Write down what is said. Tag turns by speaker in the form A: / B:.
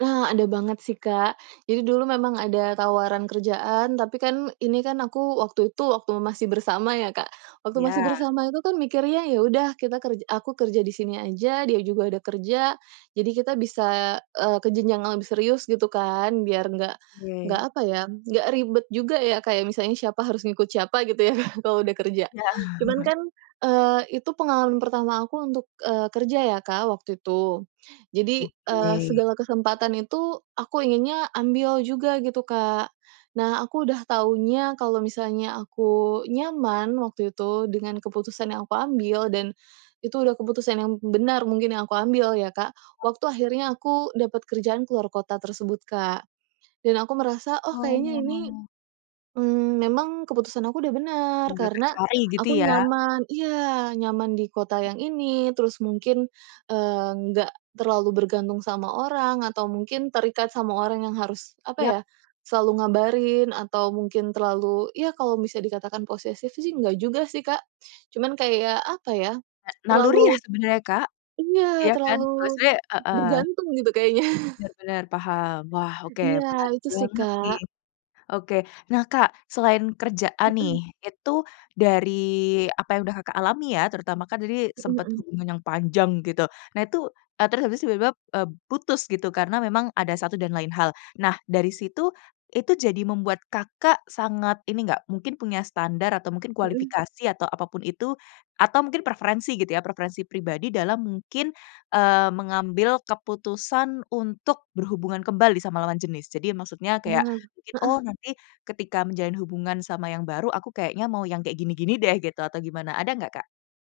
A: Ah, ada banget sih, Kak. Jadi dulu memang ada tawaran kerjaan, tapi kan ini kan aku waktu itu masih bersama ya, Kak. Waktu masih
B: Iya.
A: bersama itu kan mikir, ya udah kita kerja aku kerja di sini aja, dia juga ada kerja. Jadi kita bisa, eee, ke jenjang lebih serius gitu kan, biar enggak enggak
B: Oke.
A: apa ya, enggak ribet juga. Ya, kayak misalnya siapa harus ngikut siapa gitu ya, Kak, kalau udah kerja.
B: Iya.
A: Cuman kan, eee, itu pengalaman pertama aku untuk, eee, kerja ya, Kak, waktu itu. Jadi, eee,
B: Oke.
A: segala kesempatan itu aku inginnya ambil juga gitu, Kak. Nah, aku udah taunya kalau misalnya aku nyaman waktu itu dengan keputusan yang aku ambil, dan itu udah keputusan yang b benar mungkin yang aku ambil ya, Kak. Waktu akhirnya aku dapet kerjaan keluar kota tersebut, Kak, dan aku merasa, "Oh, kayaknya ini,
B: Oh.
A: mmm, memang keputusan aku udah benar
B: Yang Kakak,
A: karena
B: cari gitu
A: aku
B: ya.
A: nyaman," iya, nyaman di kota
B: M
A: yang ini, terus mungkin, eee, nggak terlalu bergantung sama orang atau mungkin terikat sama orang yang harus apa
B: Yap.
A: ya, selalu ngabarin, atau mungkin terlalu ya kalau bisa dikatakan posesif sih enggak juga sih, Kak. Cuman kayak apa ya,
B: Na naluri ya
A: terlalu
B: sebenarnya, Kak?
A: iya
B: Iya kan,
A: terlalu
B: maksudnya heeh.
A: bergantung gitu kayaknya.
B: Benar benar, paham, wah oke,
A: Iya
B: menarik
A: itu sih,
B: banget nih,
A: Kak.
B: oke. Nah, Kak, selain kerjaan nih,
A: Mhm.
B: itu dari apa yang udah, Kakak alami ya, terutama kan tadi
A: Mhm
B: sempet
A: mhm.
B: hubungan yang panjang gitu. Nah, itu, eee, terus habis tiba-tiba, eee, putus gitu karena memang ada satu dan lain hal. Nah, dari situ, itu jadi membuat Kakak sangat ini enggak, mungkin punya standar atau mungkin
A: Mhm.
B: kualifikasi atau apapun itu, atau mungkin preferensi gitu ya, preferensi pribadi dalam mungkin, eee, mengambil keputusan untuk berhubungan kembali sama lawan jenis? Jadi maksudnya kayak
A: Nah,
B: mungkin, "Oh
A: heeh.
B: nanti ketika menjalin hubungan sama yang baru, aku kayaknya mau yang kayak gini-gini deh," gitu, atau gimana. Ada enggak, Kak?